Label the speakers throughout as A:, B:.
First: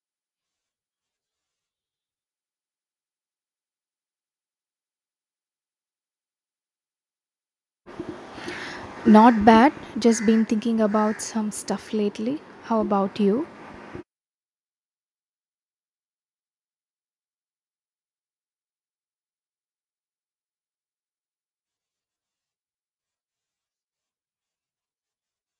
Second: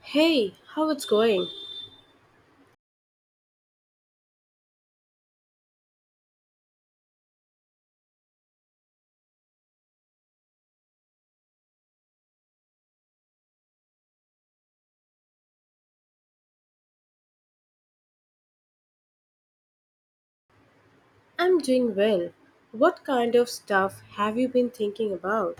A: Hey, how it's going?
B: Not bad, just been thinking about some stuff lately. How about you?
A: I'm doing well. What kind of stuff have you been thinking about?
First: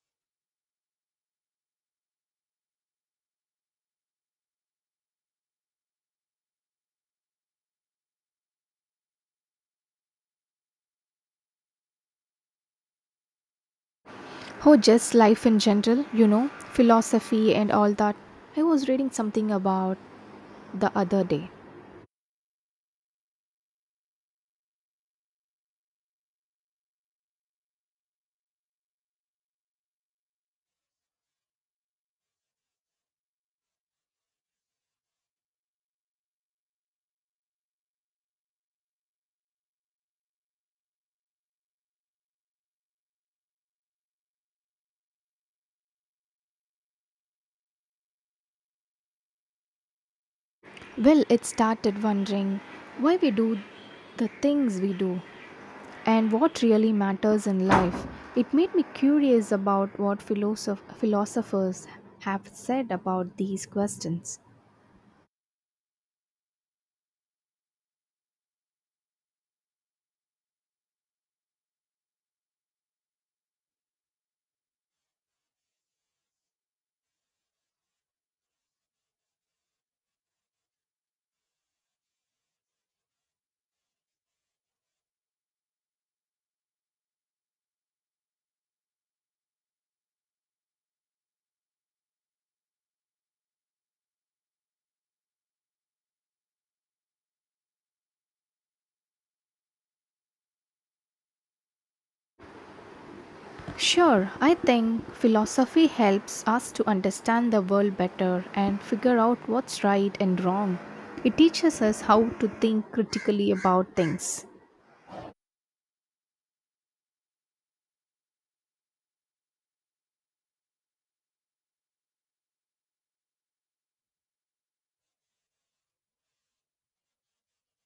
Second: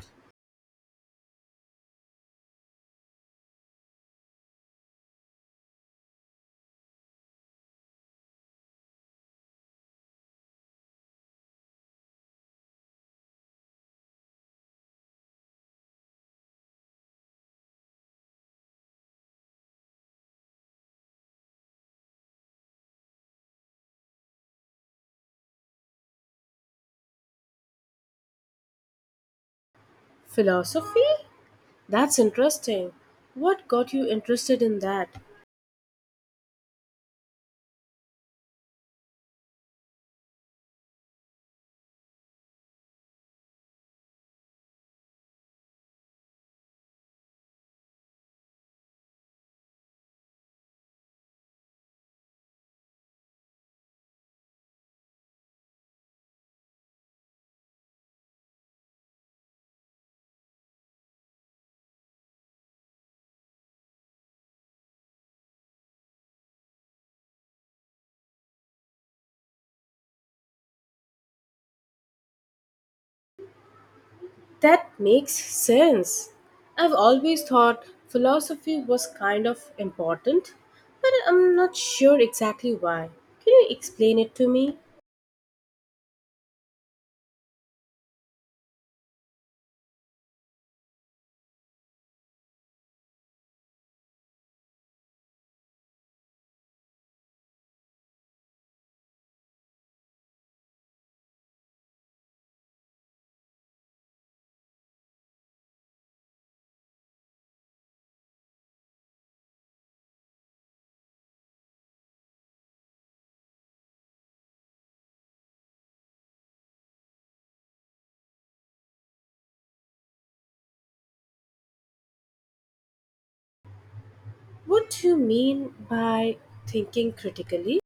B: Oh, just life in general, you know, philosophy and all that. I was reading something about the other day.
A: Philosophy? That's interesting. What got you interested in that?
B: Well, it started wondering why we do the things we do and what really matters in life. It made me curious about what philosophers have said about these questions.
A: That makes sense. I've always thought philosophy was kind of important, but I'm not sure exactly why. Can you explain it to me?
B: Sure, I think philosophy helps us to understand the world better and figure out what's right and wrong. It teaches us how to think critically about things.
A: What do you mean by thinking critically?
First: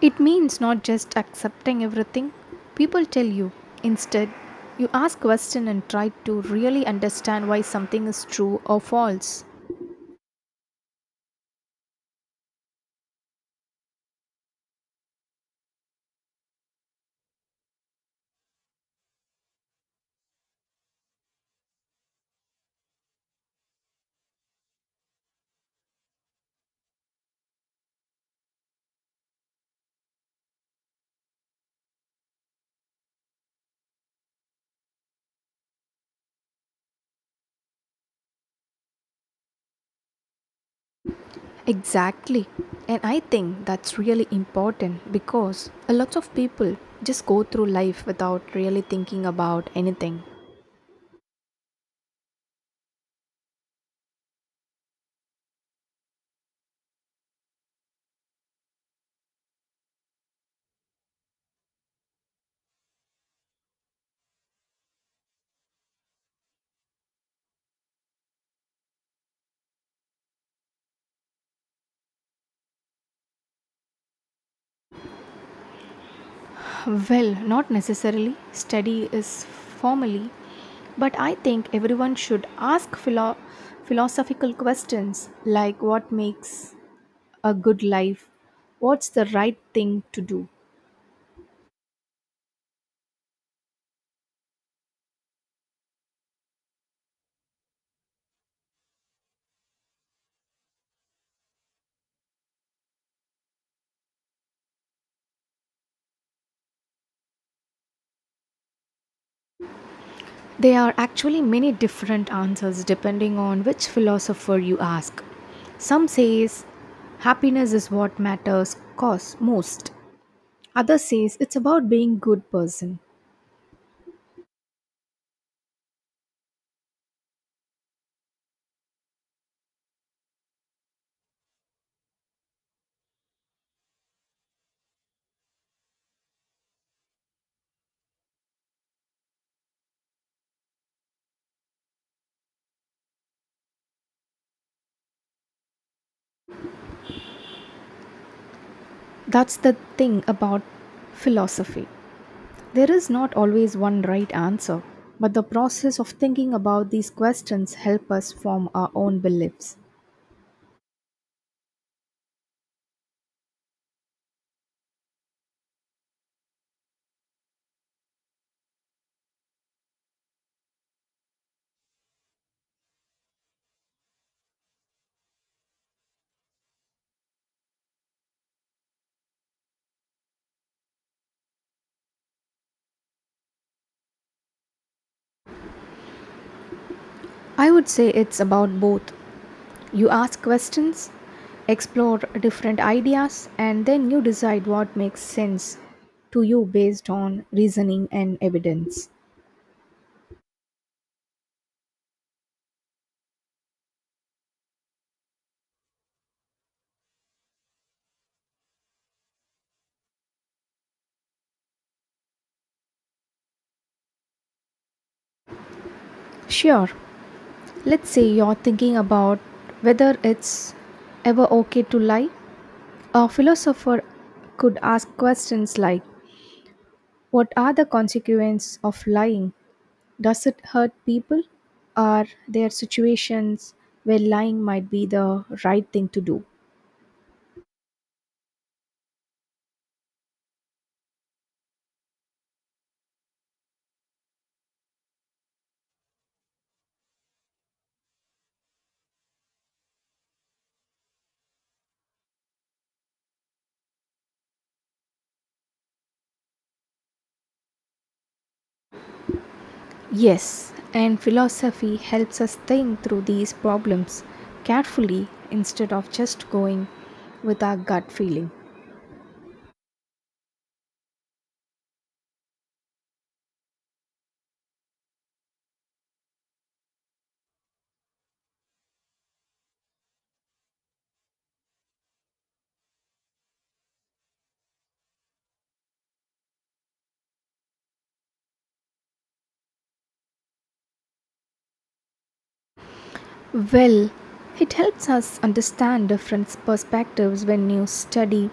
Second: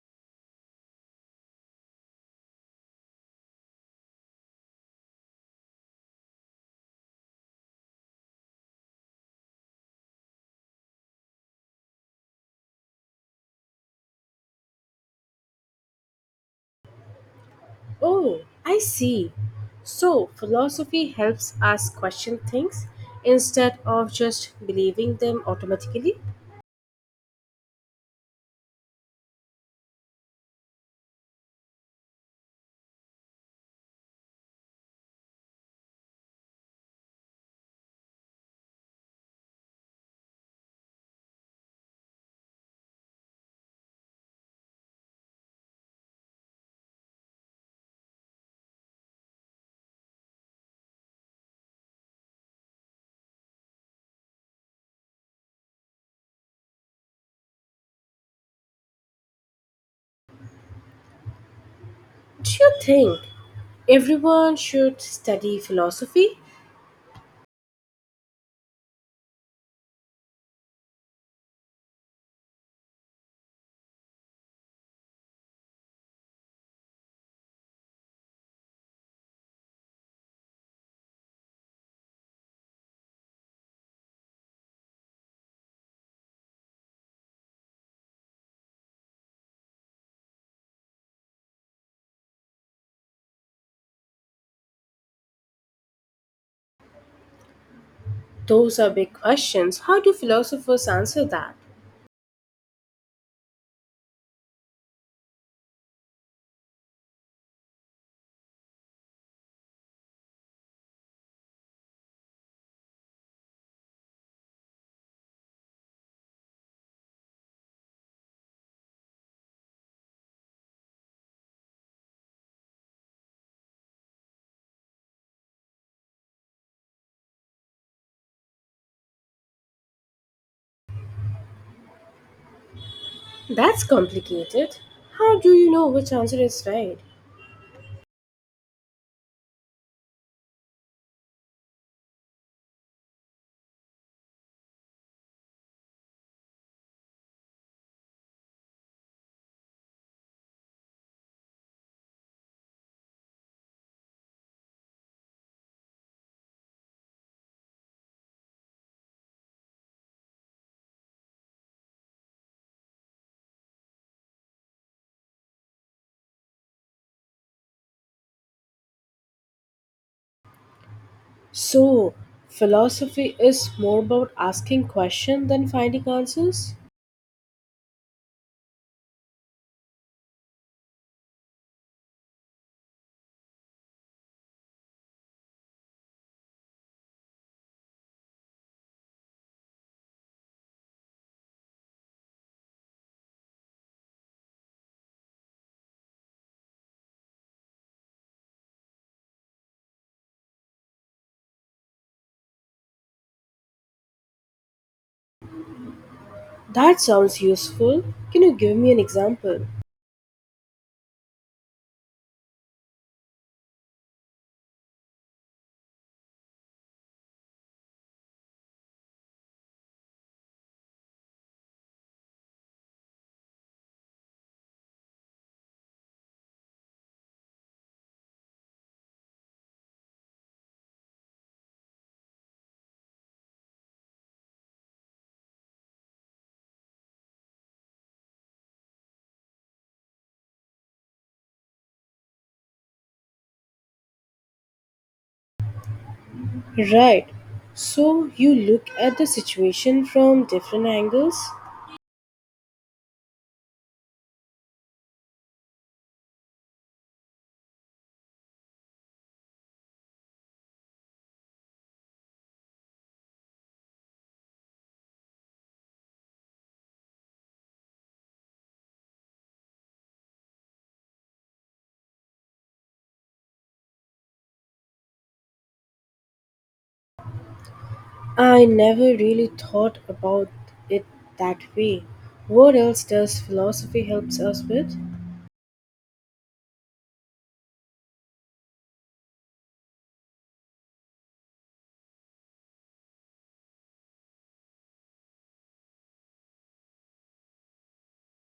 B: It means not just accepting everything people tell you. Instead, you ask questions and try to really understand why something is true or false.
A: Oh, I see. So, philosophy helps us question things instead of just believing them automatically.
B: Exactly. And I think that's really important because a lot of people just go through life without really thinking about anything.
A: Do you think everyone should study philosophy?
B: Well, not necessarily. Study is formally, but I think everyone should ask philosophical questions like what makes a good life? What's the right thing to do?
A: Those are big questions. How do philosophers answer that?
B: There are actually many different answers depending on which philosopher you ask. Some says happiness is what matters cause most. Others says it's about being good person.
A: That's complicated. How do you know which answer is right?
B: That's the thing about philosophy. There is not always one right answer, but the process of thinking about these questions help us form our own beliefs.
A: So, philosophy is more about asking questions than finding answers?
B: I would say it's about both. You ask questions, explore different ideas, and then you decide what makes sense to you based on reasoning and evidence.
A: That sounds useful. Can you give me an example?
B: Sure, let's say you're thinking about whether it's ever okay to lie. A philosopher could ask questions like what are the consequences of lying? Does it hurt people? Are there situations where lying might be the right thing to do?
A: Right. So you look at the situation from different angles?
B: Yes, and philosophy helps us think through these problems carefully instead of just going with our gut feeling.
A: I never really thought about it that way. What else does philosophy helps us with?
B: Well, it helps us understand different perspectives when you study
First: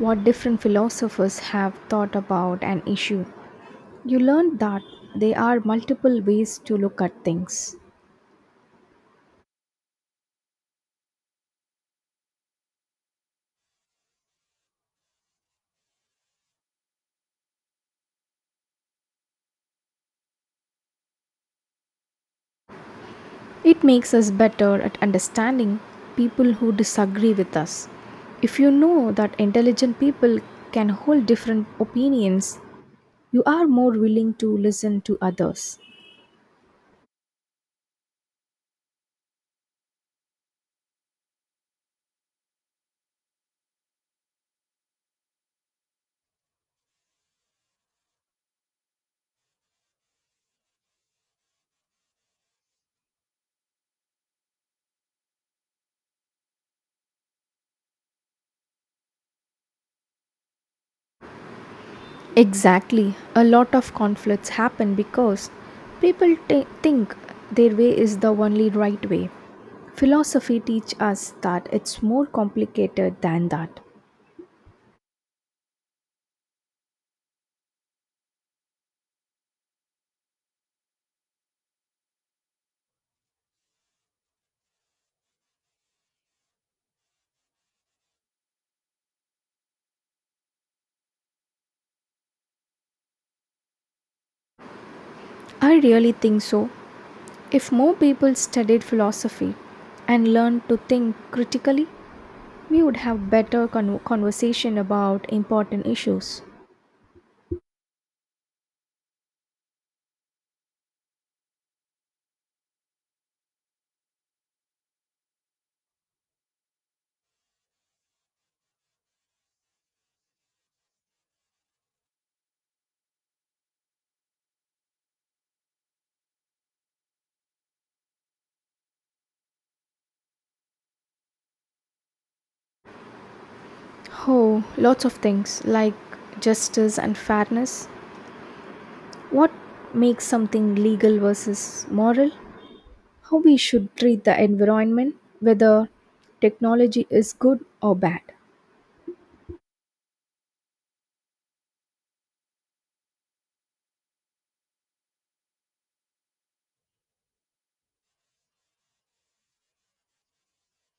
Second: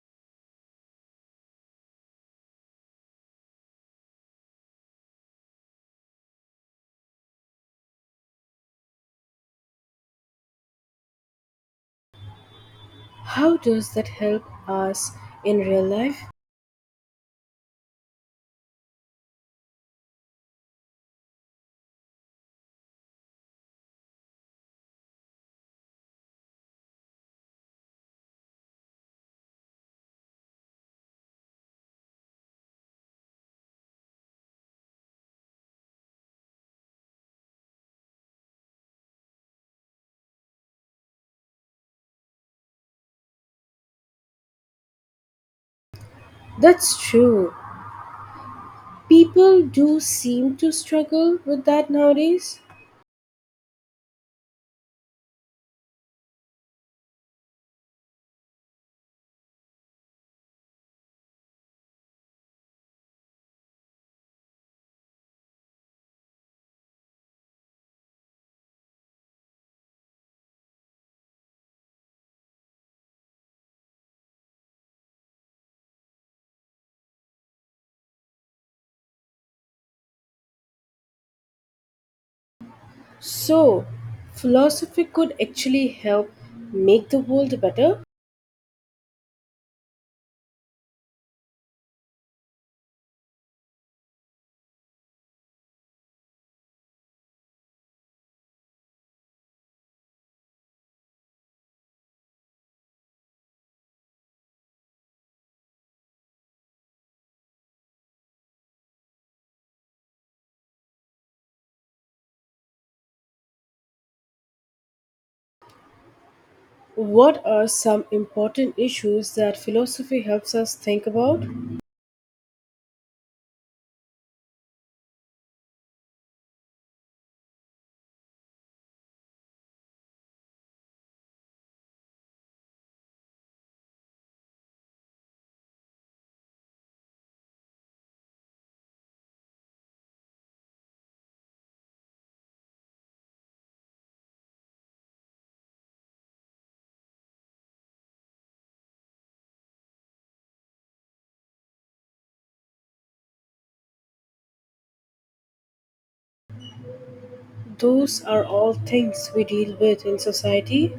B: what different philosophers have thought about an issue. You learn that there are multiple ways to look at things.
A: How does that help us in real life?
B: It makes us better at understanding people who disagree with us. If you know that intelligent people can hold different opinions, you are more willing to listen to others.
A: That's true. People do seem to struggle with that nowadays.
B: Exactly. A lot of conflicts happen because people think their way is the only right way. Philosophy teach us that it's more complicated than that.
A: So, philosophy could actually help make the world better?
B: I really think so. If more people studied philosophy and learned to think critically, we would have better conversation about important issues.
A: What are some important issues that philosophy helps us think about?
B: Oh, lots of things like justice and fairness. What makes something legal versus moral? How we should treat the environment, whether technology is good or bad.
A: Those are all things we deal with in society.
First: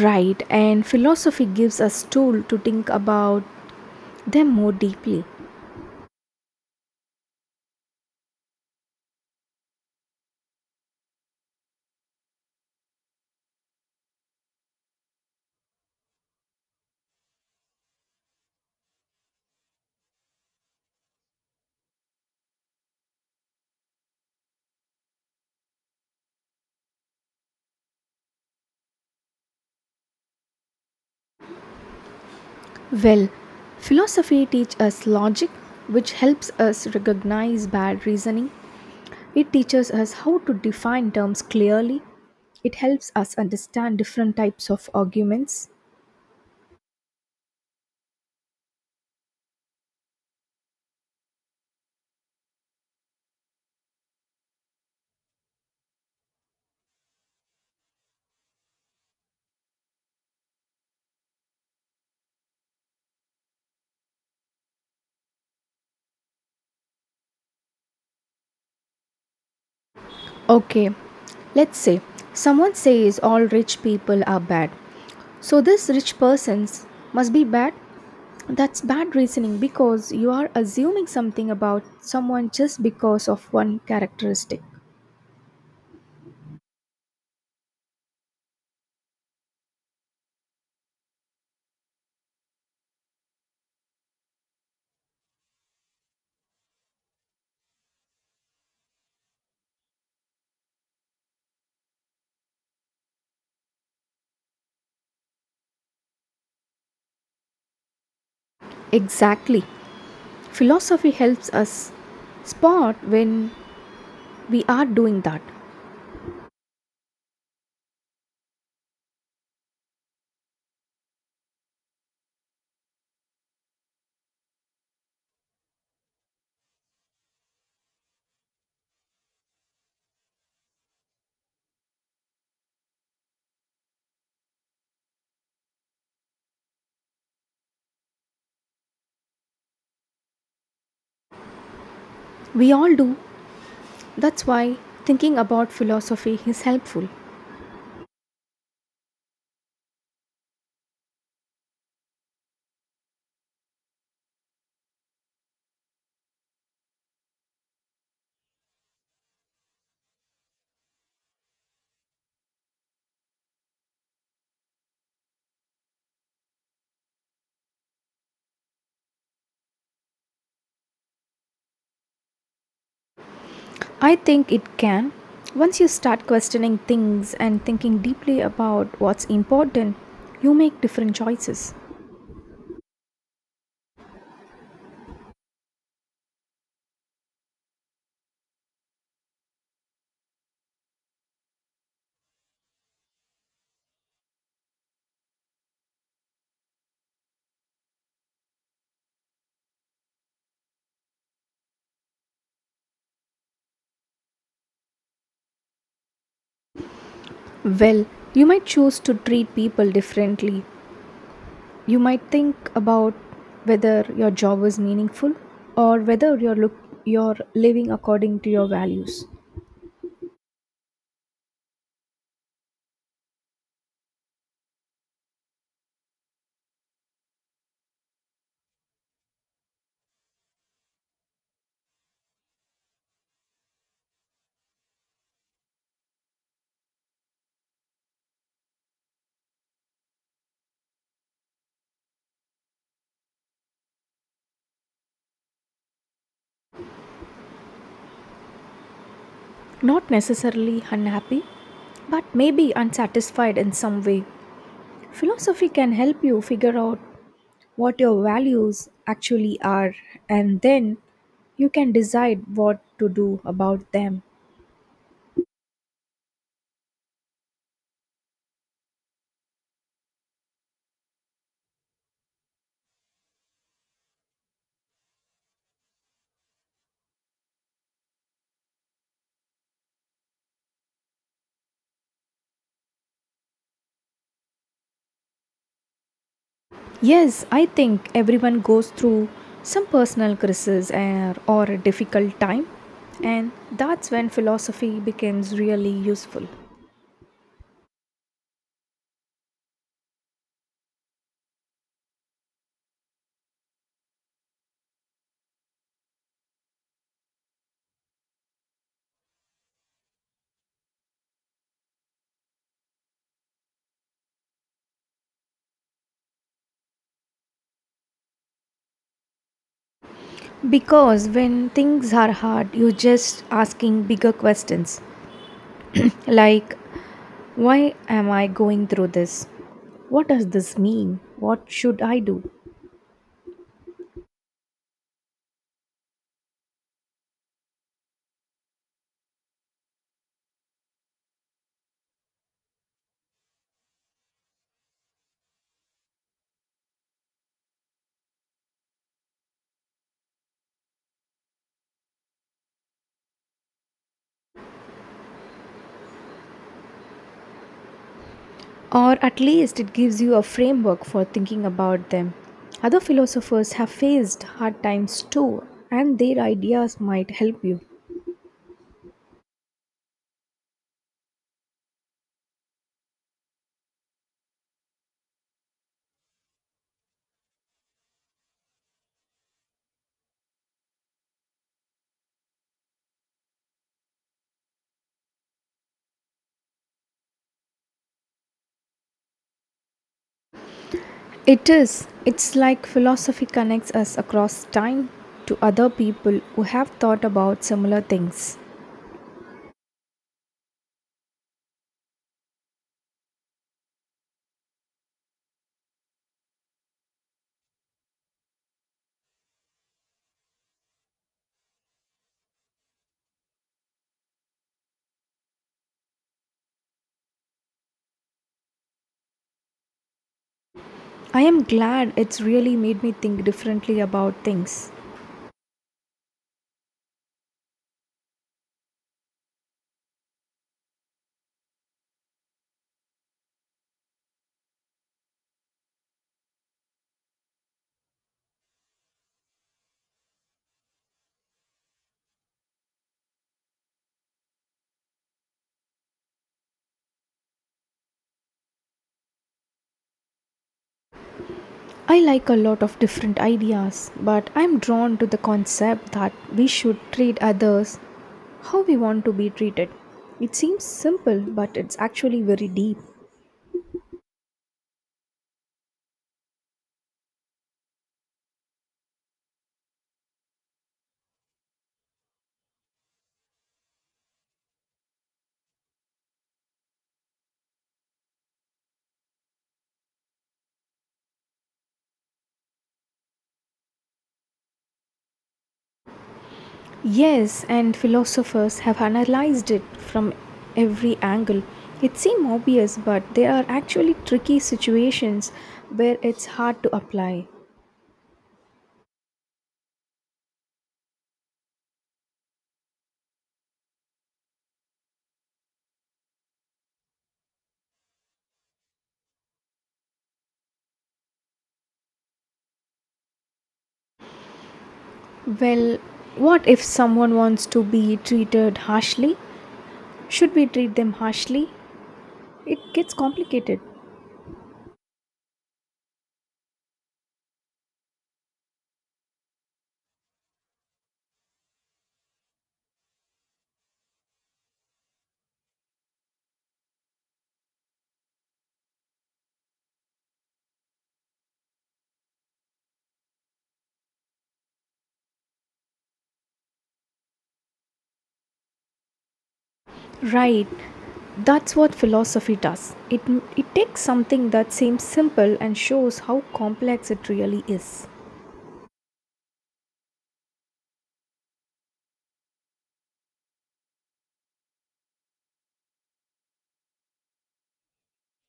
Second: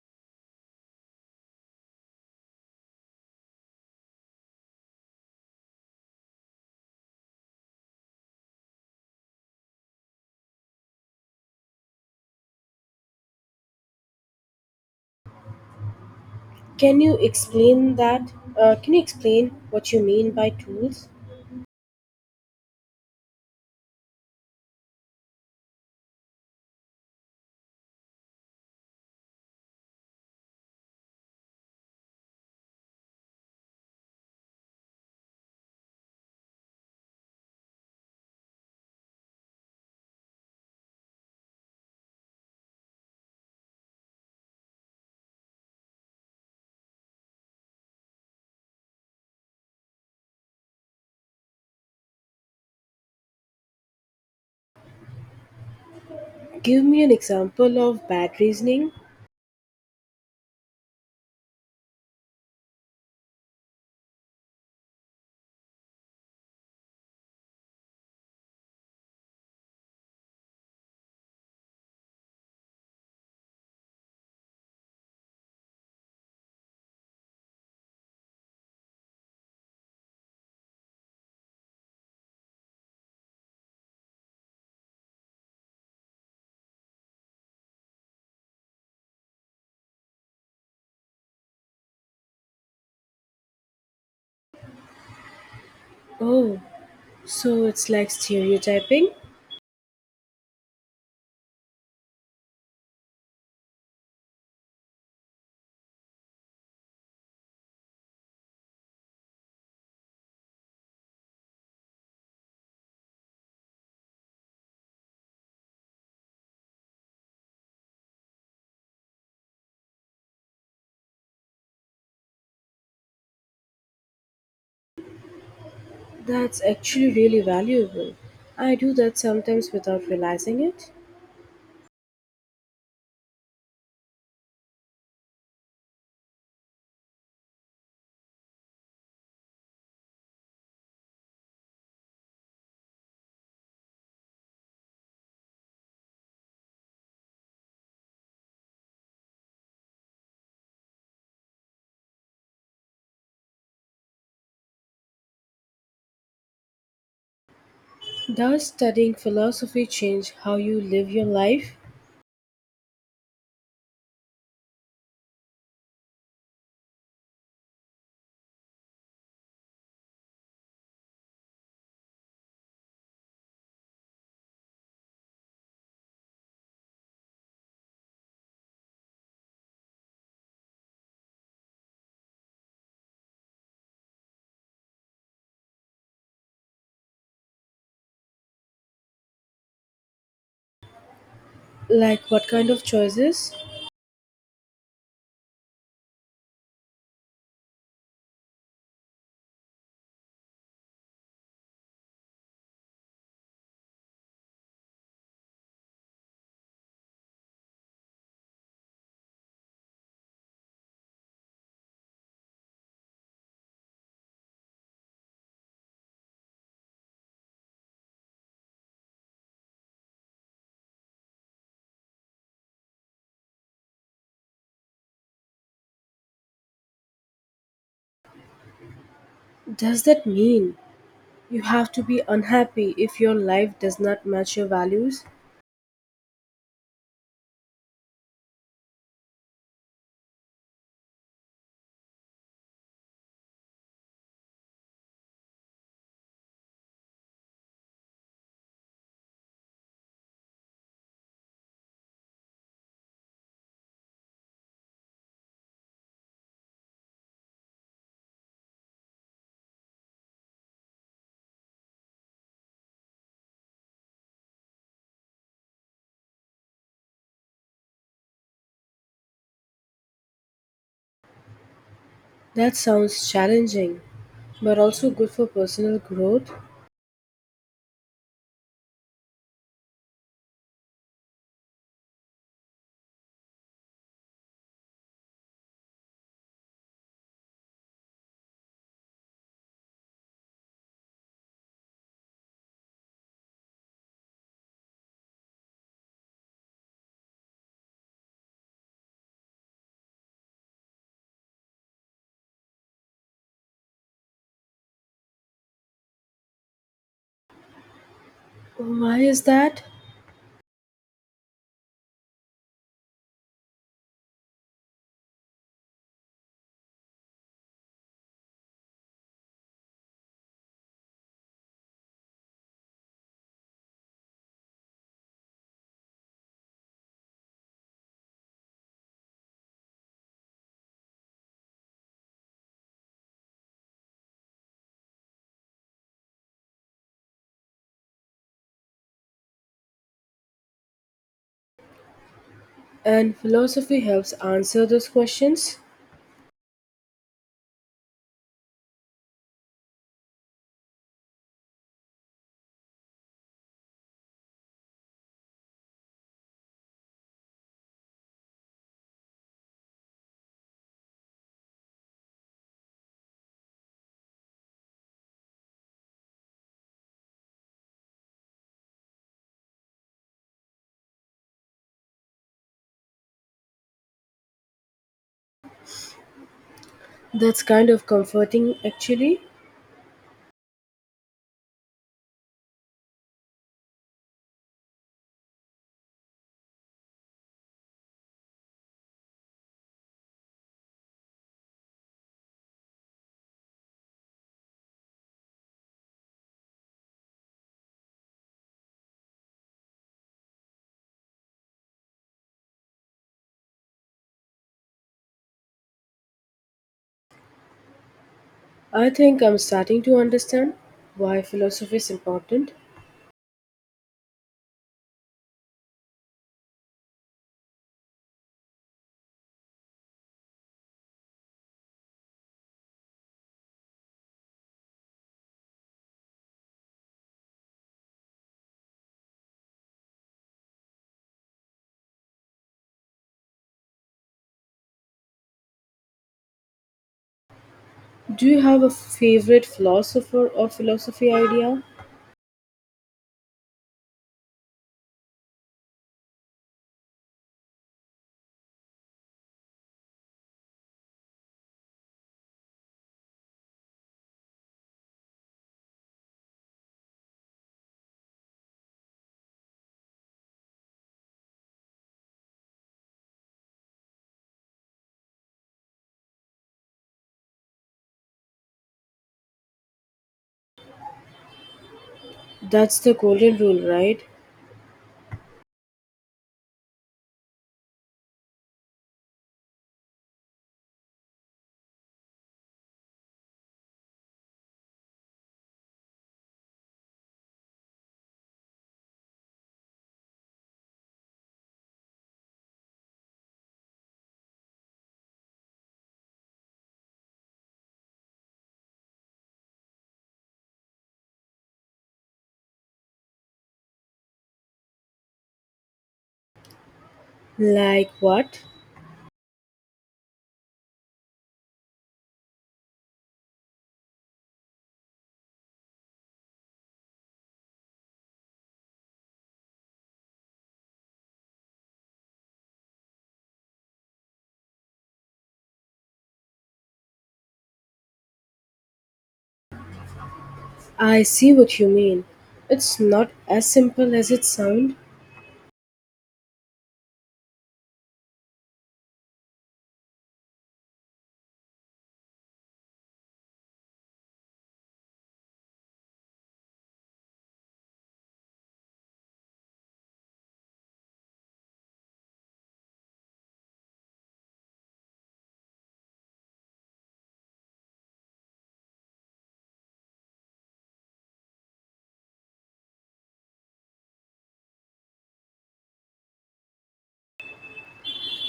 B: Right, and philosophy gives us tool to think about them more deeply.
A: Can you explain that? Can you explain what you mean by tools?
B: Well, philosophy teach us logic which helps us recognize bad reasoning. It teaches us how to define terms clearly. It helps us understand different types of arguments.
A: Give me an example of bad reasoning.
B: Okay, let's say someone says all rich people are bad. So this rich persons must be bad. That's bad reasoning because you are assuming something about someone just because of one characteristic.
A: Oh, so it's like stereotyping?
B: Exactly. Philosophy helps us spot when we are doing that.
A: That's actually really valuable. I do that sometimes without realizing it.
B: We all do. That's why thinking about philosophy is helpful.
A: Does studying philosophy change how you live your life?
B: I think it can. Once you start questioning things and thinking deeply about what's important, you make different choices.
A: Like what kind of choices?
B: Well, you might choose to treat people differently. You might think about whether your job is meaningful or whether you're living according to your values.
A: Does that mean you have to be unhappy if your life does not match your values?
B: Not necessarily unhappy, but maybe unsatisfied in some way. Philosophy can help you figure out what your values actually are, and then you can decide what to do about them.
A: That sounds challenging, but also good for personal growth.
B: Yes, I think everyone goes through some personal crisis and, or a difficult time, and that's when philosophy becomes really useful.
A: Why is that?
B: Because when things are hard, you're just asking bigger questions like, why am I going through this? What does this mean? What should I do?
A: And philosophy helps answer those questions.
B: Or at least it gives you a framework for thinking about them. Other philosophers have faced hard times too, and their ideas might help you.
A: That's kind of comforting, actually.
B: It's like philosophy connects us across time to other people who have thought about similar things.
A: I think I'm starting to understand why philosophy is important.
B: I am glad it's really made me think differently about things.
A: Do you have a favorite philosopher or philosophy idea?
B: I like a lot of different ideas, but I'm drawn to the concept that we should treat others how we want to be treated. It seems simple, but it's actually very deep.
A: That's the golden rule, right?
B: Yes, and philosophers have analyzed it from every angle. It seems obvious, but there are actually tricky situations where it's hard to apply.
A: Like what?
B: Well, what if someone wants to be treated harshly? Should we treat them harshly? It gets complicated.
A: I see what you mean. It's not as simple as it sounds.
B: Right. That's what philosophy does. It takes something that seems simple and shows how complex it really is.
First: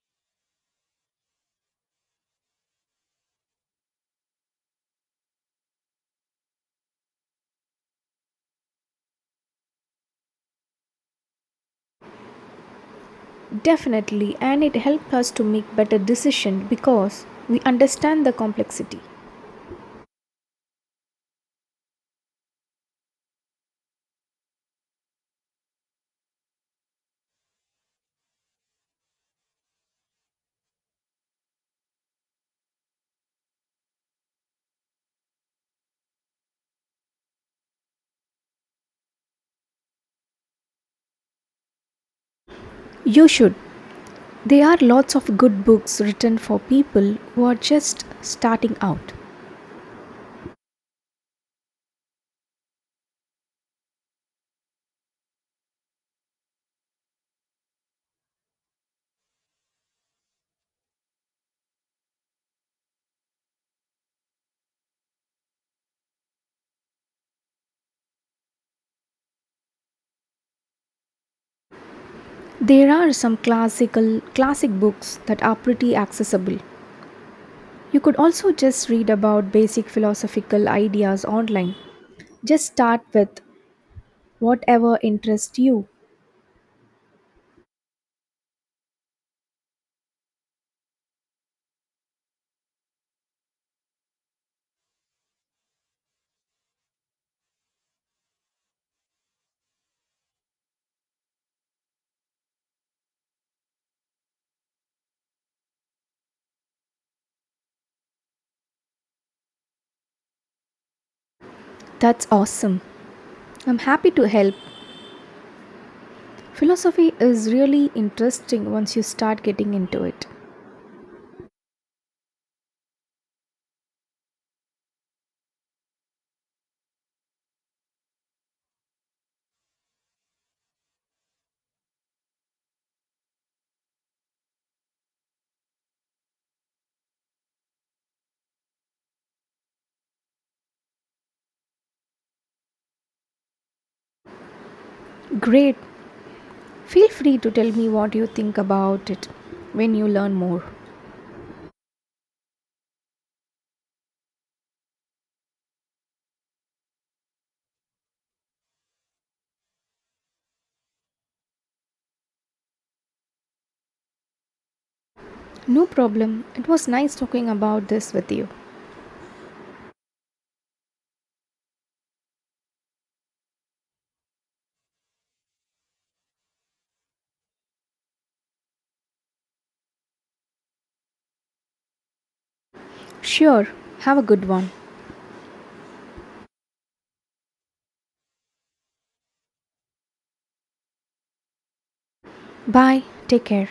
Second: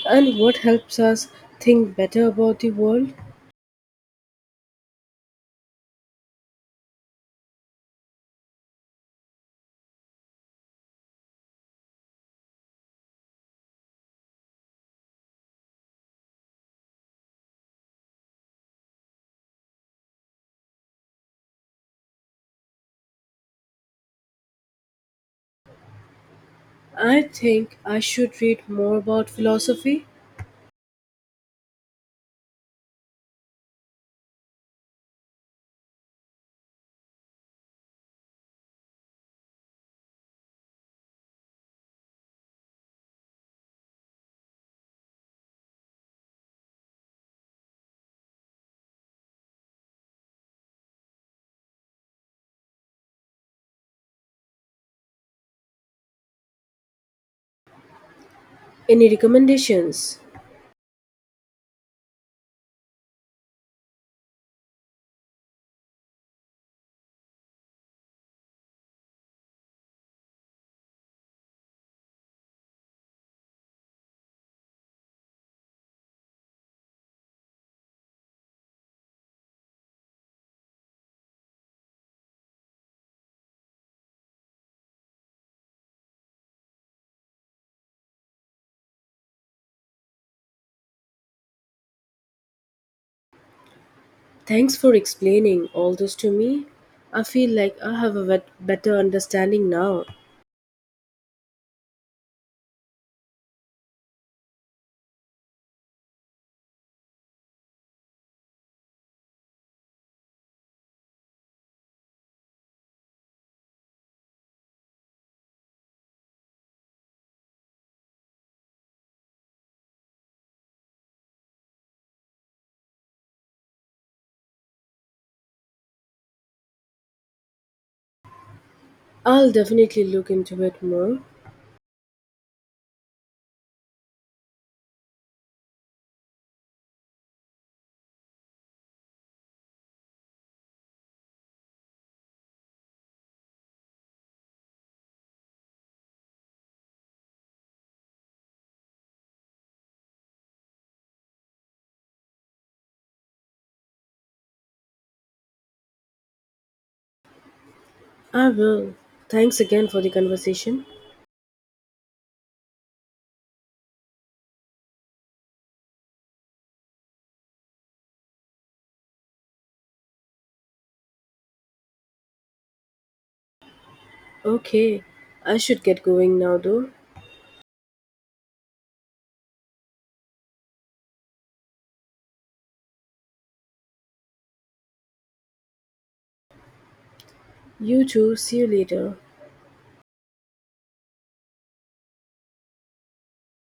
A: And what helps us think better about the world?
B: Definitely, and it helps us to make better decisions because we understand the complexity.
A: I think I should read more about philosophy.
B: You should. There are lots of good books written for people who are just starting out.
A: Any recommendations?
B: There are some classic books that are pretty accessible. You could also just read about basic philosophical ideas online. Just start with whatever interests you.
A: Thanks for explaining all this to me. I feel like I have a better understanding now.
B: That's awesome. I'm happy to help. Philosophy is really interesting once you start getting into it.
A: I'll definitely look into it more.
B: Great. Feel free to tell me what you think about it when you learn more.
A: I will. Thanks again for the conversation.
B: No problem. It was nice talking about this with you.
A: Okay, I should get going now though.
B: Sure. Have a good one.
A: You too, see you later.
B: Bye. Take care.